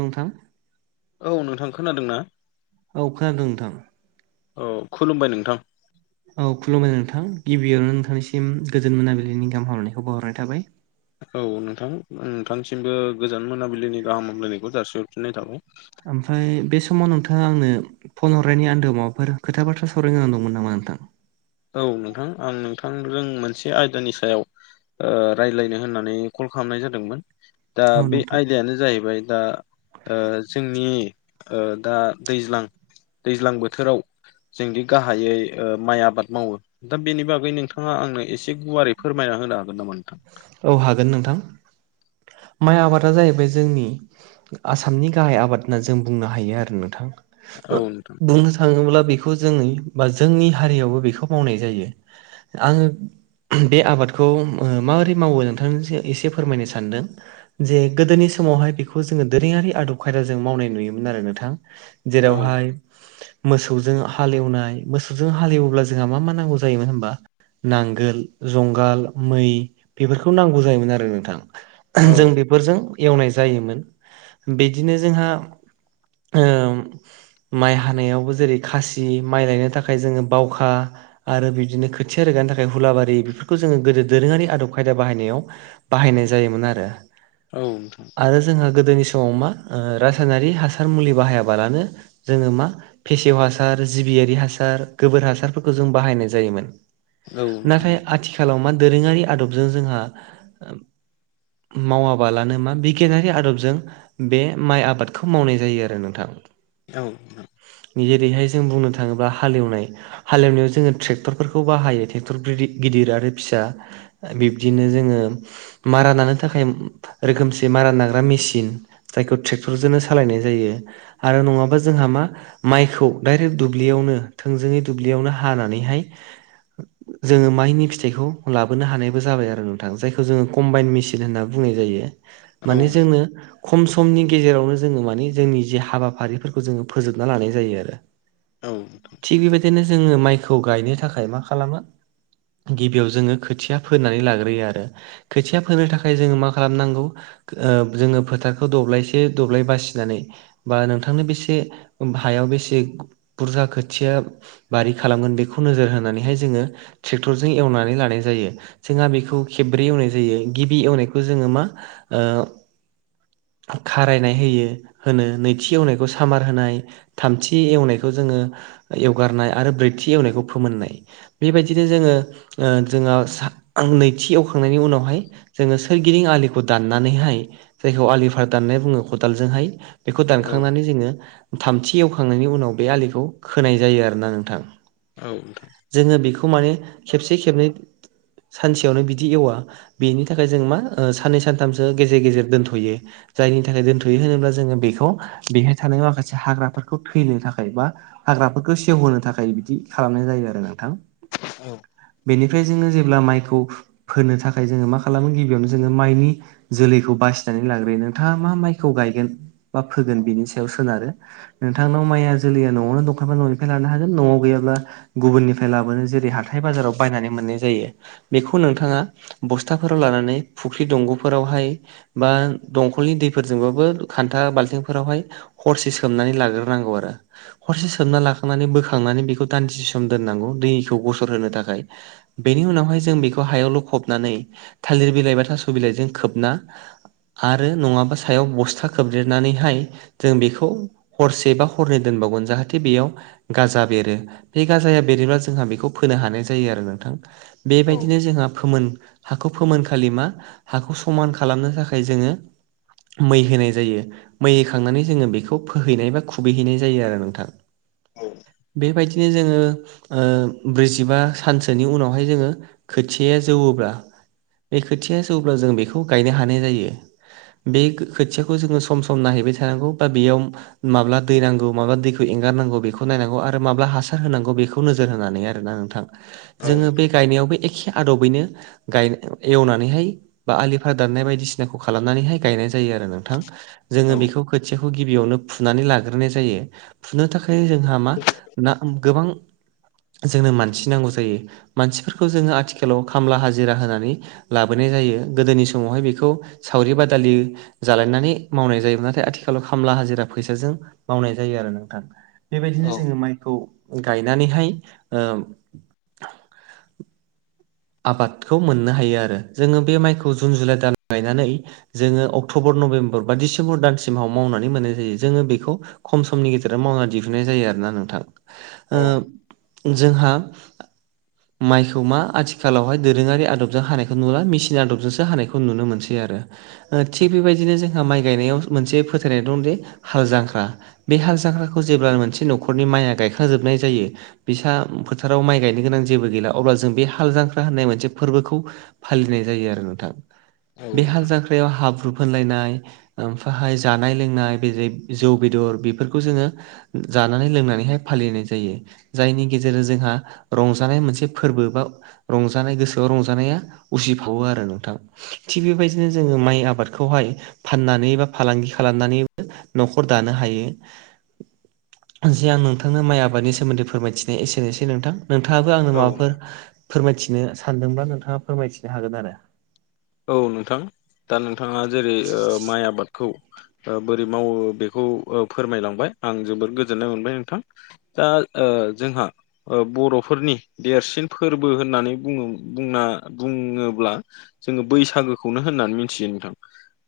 नोंथां। औ नोंथां खोनादों ना। औ खोनदों नोंथां। औ खुलुमबाय नोंथां। औ खुलुमबाय नोंथां गिबियावनो नोंथांनिसिम गोजोन मोनाबिलिनि गाहाम हामनायखौ बाउहरनाय थाबाय। औ नोंथां नोंथांसिमबो गोजान मोनाबिलिनि गाहाम हामलायनायखौ जासिहरफिननाय थाबाय। ओमफ्राय बे समाव नोंथाङा आंनो फन हरनायनि आन्दोआव माबाफोर खोथा बाथ्रा सावरायनो गोनां दंमोन नामा नोंथां? औ नोंथां आं नोंथांजों मोनसे आयदानि सायाव ओ रायलायनो होननानै कल खालामनाय जादोंमोन दा औ बे नोंथां आयदायानो जाहैबाय दा जोंनि दा दैज्लां दैज्लां बोथोराव जोंदि गाहायै माइ आबाद मावो दा बेनि बागै नोंथाङा आंनो एसे गुवारै फोरमायना होनो हागोन नामा नोंथां? औ हागोन नोंथां। माइ आबादा जाहैबाय जोंनि आसामनि गाहाय आबाद होनना जों बुंनो हायो आरो औ नोंथां। नोंथां बुंनो थाङोब्ला बेखौ जोंनि बा जोंनि हारियावबो बेखौ मावनाय जायो। आङो बे आबादखौ माबोरै मावो नोंथांनिस एसे फोरमायनो सानदों। जे गोदोनि समावहाय बेखौ जोङो दोरोङारि आदब खायदाजों मावनाय नुयोमोन आरो नोंथां। औ जेरावहाय मोसौजों हालेवनाय मोसौजों हालेवोब्ला जोंहा मा मा नांगौ जायोमोन हबा नांगोल जुंगाल मै बेफोरखौ नांगौ जायोमोन आरो नोंथां। औ जों बेफोरजों एवनाय जायोमोन बिदिनो जोंहा ओ माइ हानायावबो जेरै खासि माइ लायनो थाखाय जोङो बावखा आरो बिबदिनो खोथिया रोगानो थाखाय हुलाबारि बेफोरखौ जोङो गोदो दोरोङारि आदब खायदा बाहायनायाव बाहायनाय जायोमोन आरो। औ नोंथां। आरो जोंहा गोदोनि समाव मा रासायनारि हासार मुलि बाहायाबालानो- जोङो मा फेसेव हासार जिबियारि हासार गोबोर हासारफोरखौ जों बाहायनाय जायोमोन। औ नोंथां नाथाय औ आथिखालाव मा दोरोङारि आदबजों जोंहा मावाबाालानो मा बिगियानारि आदबजों बे माइ आबादखौ मावनाय जायो आरो नोंथां। औ जेरैहाय जों बुंनो थाङोब्ला हालेवनाय हालेवनायाव जोङो ट्रेक्टरफोरखौ बाहायो ट्रेक्टर गिदिर आरो फिसा बिब्दिनो जोङो मारानानै थाखाय रोखोमसे मारा नाग्रा मेसिन जायखौ ट्रेक्टरजोंनो सालायनाय जायो। आरो नङाबा जोंहा मा माइखौ डाइरेक्ट दुब्लियावनो थोंजोङै दुब्लियावनो हानानैहाय जोङो माइनि फिथाइखौ लाबोनो हानायबो जाबाय आरो नोंथां जाय जोङो कम्बाइन मेचन होनना बुंनाय जायो माने औ जोंनो खम समनि गेजेरावनो जोङो मानिे जोंनि जे हाबाफारिफोरखौ जोङो फोजोबना लानाय जायो आरो। औ थिग बेबायदिनो जोङो माइखौ गायनो थाखाय मा खालामो। गिबियाव जोङो खोथिया फोनानै लाग्रोयो आरो खोथिया फोनो थाखाय। ओखाय जोङो मा खालामनांगौ जोङो फोथारखौ दब्लायसे दब्लाय बासिनानै बा नोंथांनो बेसे हायाव बेसे बुरजा खोथिया बारि खालामगोन बेखौ नोजोर होनानैहाय जोङो ट्रेक्टरजों एवनानै लानाय जायो जोंहा बेखौ खेब्रै एवनाय जायो गिबि एवनायखौ जोङो मा खारायनाय होयो होनो नैथि एवनायखौ सामार होनाय थामथि एवनायखौ जोङो एवगारनाय आरो ब्रैथि एवनायखौ फोमोननाय बेबायदिनो जोङो ओ जोंहा नैथि एवखांनायनि उनावहाय जोङो सोरगिदिं आलिखौ दान्नानैहाय जायखौ आलि भार दाननानै बुङो खदालजोंहाय बेखौ औ दानखांनानै जोङो थामथि एवखांनायनि उनाव बे आलिखौ खोनाय जायो आरोना नोंथां औ नोंथां। जोङो बेखौ माने खेबसे खेबनै सानसेयावनो बिदि एवा बेनि थाखाय जों मा साननै सानथामसो गेजेर गेजेर दोनथ'यो। जायनि थाखाय दोनथ'यो होनोब्ला जोङो बेखौ बेहाय थानाय माखासे हाग्राफोरखौ थैनो थाखाय बा हाग्राफोरखौ सेवहोनो थाखाय बिदि खालामनाय जायो आरो नोंथां। औ। बेनिफ्राय जोङो जेब्ला माइखौ फोनो थाखाय जोङो माखासे खालामो गिबियावनो जोङो माइनि जोलैखौ बासिनानै लाग्रोयो नोंथाङा मा माइखौ गायगोन। बा फोगोन बिनि सायाव सोनारो नोंथांनाव माइया जोलैया न'आवनो दंखांबा न'निफ्राय लानो हागोन न'आव गैयाब्ला गुबुननिफ्राय लाबोनो जेरै हाथाय बाजाराव बायनानै मोननाय जायो बेखौ नोंथाङा बस्थु फोथाफोराव लानानै फुख्रि दंग'फोरावहाय बा दंखलनि दैफोरजोंबाबो खान्था बाल्थिंफोरावहाय हरसे सोमनानै लाग्रोनांगौ आरो हरसे सोमना लाखांनानै बोखांनानै बेखौ दान्दि सम दोननांगौ दैखौ गसर होनो थाखाय बेनि उनावहाय जों बेखौ हायावल'खबनानै थालिर बिलाइ बा थास' बिलाइजों खोबना आरो नङाबा सायाव बस्था खोबदेरनानैहाय जों बेखौ हरसे बा हरनै दोनबावगोन जाहाथे बेयाव गाजा बेरो बे गाजाया बेरोब्ला जोंहा बेखौ फोनो हानाय जायो आरो नोंथां औ बेबायदिनो नोंथां जोंहा फोमोन हाखौ फोमोन खालि मा हाखौ समान खालामनो थाखाय जोङो मै होनाय जायो। मै हैखांनानै जोङो बेखौ फोहैनाय बा खुबैहैनाय जायो आरो नोंथां बेबायदि बिदिनो जोङो ओ ब्रैजिबा सानसोनि उनावहाय जोङो खोथिया जौब्ला‌ बे खोथिया जौवब्ला जों बेखौ गायनो हानाय जायो बे खोथियाखौ जोङो सम सम नायहैबाय थानांगौ बा बेयाव माब्ला दै नांगौ माब्ला दैखौ एंगारनांगौ बेखौ नायनांगौ आरो माब्ला हासार होनांगौ बेखौ नोजोर होनानै आरोना नोंथां जोङो बे गायनायावबो एखे आदबैनो गाय एवनानैहाय बा आलिफ्रा दाननाय बायदिसिनाखौ खालामनानैहाय गायनाय जायो आरो नोंथां जोङो औ बेखौ खोथियाखौ गिबियावनो फुनानै लाग्रोनाय जायो फुनो थाखाय जोंहा मा ना गोबां जोंनो मानसि नांगौ जायो मानसिफोरखौ जोङो आथिखालाव खामला हाजिरा होनानै लाबोनाय जायो गोदोनि समावहाय बेखौ सावरि बादालि जालायनानै मावनाय जायो नाथाय आथिखालाव खामला हाजिरा फैसाजों मावनाय जायो आरो नोंथां बेबायदिनो औ जोङो माइखौ गायनानैहाय ओ आबादखौ मोननो हायो आरो जोङो बे माइखौ जुन जुलाइ दान गायनानै जोङो अक्ट'बर नभेम्बर बा डिसेम्बर दानसिमाव मावनानै मोननाय जायो जोङो बेखौ खम समनि गेजेराव मावना दिहुननाय जायो आरो ना नोंथां ओ जोंहा माइखौ मा आथिखाल आथिखालावहाय दोरोङारि आदबजों हानायखौ नुला मेसिन आदबजोंसो हानायखौ नुनो मोनसै आरो थिग बेबायदिनो जोंहा माइ गायनायाव मोनसे फोथायनाय दं जे हाल जांख्रा बे हाल जाग्राखौ जेब्ला मोनसे न'खरनि माइआ गायख्राजोबनाय जायो बिसा फोथाराव माइ गायनो गोनां जेबो गैला अब्ला जों बे हाल जां नाय मोन फोरखौ फालिनाय जायो आरो नोंथां बे नोंथां खायाव हाब्रु फोनलायनाय ओमफाहाय जानाय लोंनाय बेै जौ बेदर बेफोरखौ जोङो जानानै लोंनानैहाय फालिनाय जायो। जायनि गेजेरजों जोंहा रंजानाय मोनसे फोरबो बा रंजानाय गोसोआव रंजानाया उसिफावो आरो नोंथां। थिग बेबायदिनो जोङो माइ आबादखौहाय फाननानै बा फालांगि खालामनानै न'खर दानो हायो। जे आं नोंथांनो माइ आबादनि सोमोन्दै फोरमायथिनाय एसेनोसै नोंथां नोंथाङाबो आंनो औ माबाफोर फोरमायथिनो सानदोंब्ला नोंथाङा फोरमायथिनो हागोन आरो औ नोंथां दा नोंथाङा जेरै ओ माइ आबादखौ बोरै मावो बेखौ फोरमायलांबाय आं जोबोर गोजोननाय मोनबाय नोंथां। दा जोंहा बर'फोरनि देरसिन फोरबो होननानै बुङो बुंना बुङोब्ला जोङो बैसागोखौनो होननानै मिथियो नोंथां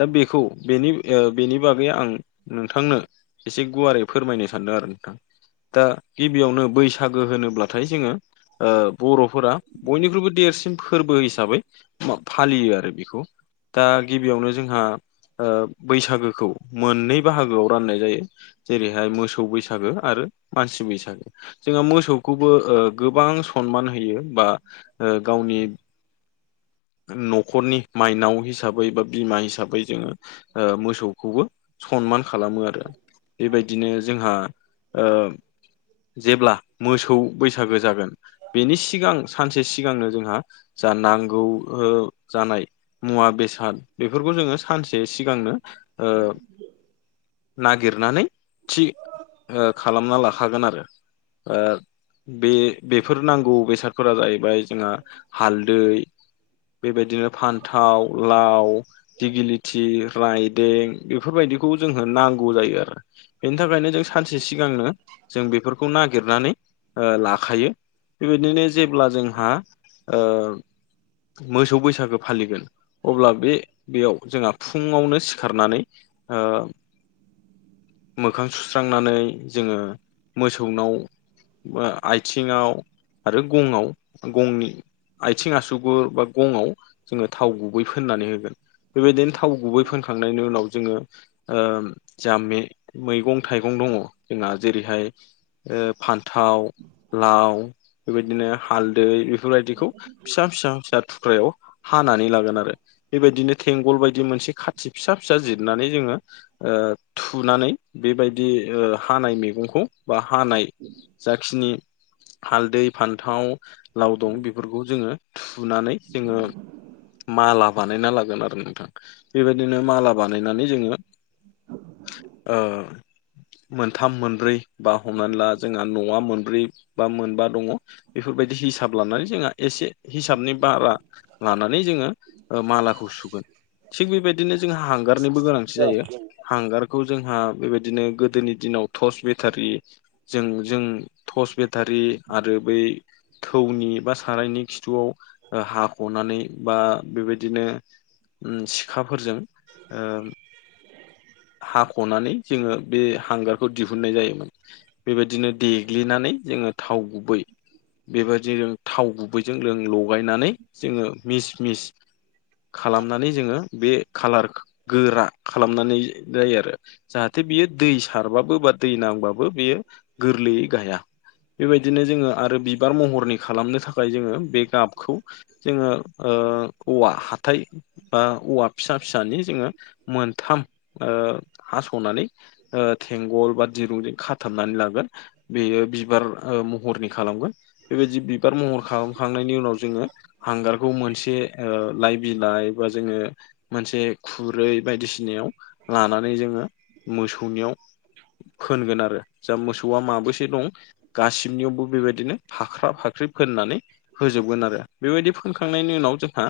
दा बेखौ बेनि ओ बेनि बागै आं नोंथांनो एसे गुवारै फोरमायनो सानदों आरो नोंथां। दा गिबियावनो बैसागो होनोब्लाथाय जोङो ओ बर'फोरा बयनिख्रुइबो देरसिन फोरबो हिसाबै फालियो आरो बेखौ दा गिबियावनो जोंहा ओ बैसागोखौ मोननै बाहागोआव राननाय जायो। जेरैहाय मोसौ बैसागो आरो मानसि बैसागो। जोंहा मोसौखौबो ओ गोबां सनमान होयो बा ओ गावनि न'खरनि माइनाव हिसाबै बा बिमा हिसाबै जोङो ओ मोसौखौबो सनमान खालामो आरो। बेबायदिनो जोंहा ओ जेब्ला मोसौ बैसागो जागोन बेनि सिगां सानसे सिगांनो जोंहा जा नांगौ ओ जानाय मुवा बेसाद बेफोरखौ जोङो सानसे सिगांनो ओ नागिरनानै थि ओ खालामना लाखागोन आरो। ओ बे बेफोर नांगौ बेसादफोरा जाहैबाय जोंहा हालदै बेबायदिनो फान्थाव, लाव दिगिलिथि, राइदें बेफोरबायदिखौ जोंनो नांगौ जायो आरो। बेनि थाखायनो जों सानसे सिगांनो जों बेफोरखौ नागिरनानै ओ लाखायो। बेबायदिनो जेब्ला जोंहा ओ मोसौ बैसागो फालिगोन अब्ला बे बेयाव जोंहा फुङावनो सिखारनानै ओ मोखां सुस्रांनानै जोङो मोसौनाव ओ आथिङाव आरो गङाव गंनि आथिं आसुगुर बा गङाव जोङो थाव गुबै फोननानै होगोन। बेबायदिनो थाव गुबै फोनखांनायनि उनाव जोङो ओ जा मे-मैगं थाइगं दङ' जोंना जेरैहाय ओ फान्थाव, लाव बेबायदिनो हालदै बेफोरबायदिखौ फिसा फिसा फिसा थुख्रायाव हानानै लागोन आरो। बेबायदिनो थेंगल बायदि मोनसे खाथि फिसा फिसा जिरनानै जोङो ओ थुनानै बेबायदि ओ हानाय मैगंखौ बा हानाय जाखिनि हालदै, फान्थाव लाव दं बेफोरखौ जोङो थुनानै जोङो माला बानायना लागोन आरो नोंथां बेबायदिनो माला बानायनानै जोङो ओ मोनथाम मोनब्रै बा हमनानै ला जोंहा न'आ मोनब्रै बा मोनबा दङ' बेफोरबायदि हिसाब लानानै जोंहा एसे हिसाबनि बा लानानै जोङो ओ मालाखौ सुगोन थिग बेबायदिनो जोंहा हांगारनिबो गोनांथि जायो हांगारखौ जोंहा बेबायदिनो गोदोनि दिनाव टर्च बेटारि जों जों टर्च बेटारि आरो बै थौनि बा सारायनि खिथुआव ओ हा हनानै बा बेबायदिनो ओम सिखाफोरजों ओ हाख'नानै जोङो बे हांगारखौ दिहुननाय जायोमोन। बेबायदिनो देग्लिनानै जोङो थाव गुबै बेबायदिनो जों थाव गुबैजों जों लगायनानै जोङो मिस मिस खालामनानै जोङो बे खालार गोरा खालामनानै जायो आरो। जाहाथे बियो दै सारबाबो बा दै नांबाबो बियो गोरलैयै गाया। बेबायदिनो जोङो आरो बिबार महरनि खालामनो थाखाय जोङो बे गाबखौ जोङो ओ औवा हाथाय बा औवा फिसा फिसानि जोङो मोनथाम ओ हास'नानै ओ थेंगल बा दिरुंजों खाथाबनानै लागोन बेयो बिबार महरनि खालामगोन बेबायदि बिबार महर खालामखांनायनि उनाव जोङो हांगारखौ मोनसे ओ लाइ बिलाइ बा जोङो मोनसे खुरै बायदिसिनायाव लानानै जोङो मोसौनियाव फोनगोन आरो जा मोसौआ माबैसे दं गासिबनियावबो बेबायदिनो फाख्रा फाख्रि फोननानै होजोबगोन आरो बेबायदि फोनखांनायनि उनाव जोंहा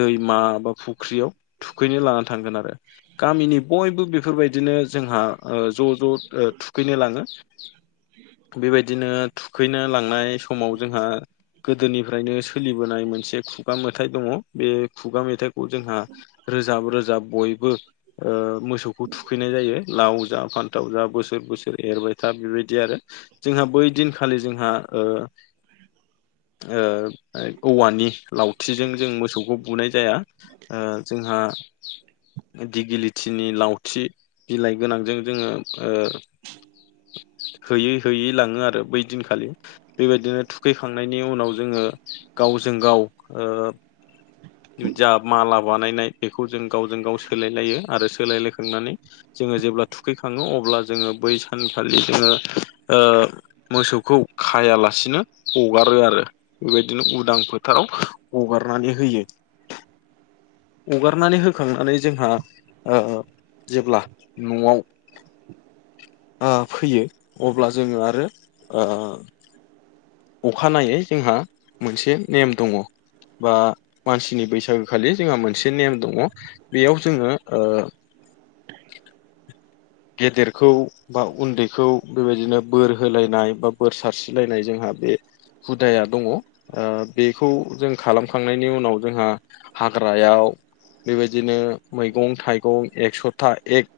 दैमा बा फुख्रियाव थुखैनो लाना थांगोन आरो। गामिनि बयबो बेफोरबायदिनो जोंहा ज' ज' थुखैनो लाङो बेबायदिनो थुखैनो लांनाय समाव जोंहा गोदोनिफ्रायनो सोलिबोनाय मोनसे खुगा मेथाइ दङ बे खुगा मेथाइखौ जोंहा रोजाब रोजाब बयबो ओ। मोसौखौ थुखैनाय जायो लाव जा फान्थाव जा बोसोर बोसोर एरबाय था बेबायदि आरो जोंहा बै दिनखालि जोंहा ओ ओ ओ औवानि लावथिजों जों मोसौखौ बुनाय जाया ओ जोंहा दिगिलिथिनि लावथि बिलाइ गोनांजों जोङो ओ होयै होयै लाङो आरो बै दिनखालि बेबायदिनो थुखैखांनायनि उनाव जोङो गावजों गाव ओ जा माला बानायनाय बेखौ जों गावजों गाव सोलायलायो आरो सोलायलायखांनानै जोङो जेब्ला थुखैखाङो अब्ला जोङो बै सानखालि जोङो ओ मोसौखौ खायालासिनो हगारो आरो बेबायदिनो उदां फोथाराव हगारनानै होयो हगारनानै होखांनानै जोंहा ओ जेब्ला न'आव ओ फैयो अब्ला जोङो आरो ओ अखानायै जोंहा मोनसे नेम दङ बा मानसिनि बैसागोखालि जोंहा मोनसे नेम दङ बेयाव जोङो ओ गेदेरखौ बा उन्दैखौ बेबायदिनो बोर होलायनाय बा बोर सारस्रिलायनाय जोंहा बे हुदाया दङ ओ बेखौ जों खालामखांनायनि उनाव जोंहा हाग्रायाव बेबायदिनो मैगं थाइगं एकस'था एक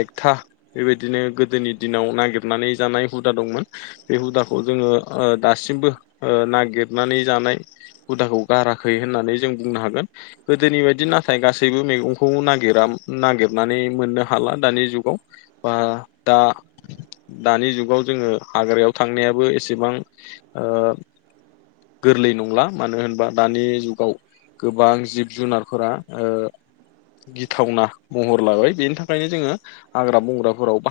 एकथा बेबायदिनो गोदोनि दिनाव नागिरनानै जानाय हुदा दंमोन बे हुदाखौ जोङो ओ दासिमबो ओ नागिरनानै जानाय हुदाखौ गाराखै होननानै जों बुंनो हागोन गोदोनि बायदि नाथाय गासैबो मैगंखौ नागिरा नागिरनानै मोननो हाला दानि जुगाव बा दा दानि जुगाव जोङो हाग्रायाव थांनायाबो एसेबां ओ गोरलै नंला मानो होनबा दानि जुगाव गोबां जिब जुनारफोरा ओ गिथावना महर लाबाय बेनि था खायनो जोङो हाग्रा बंग्राफोराव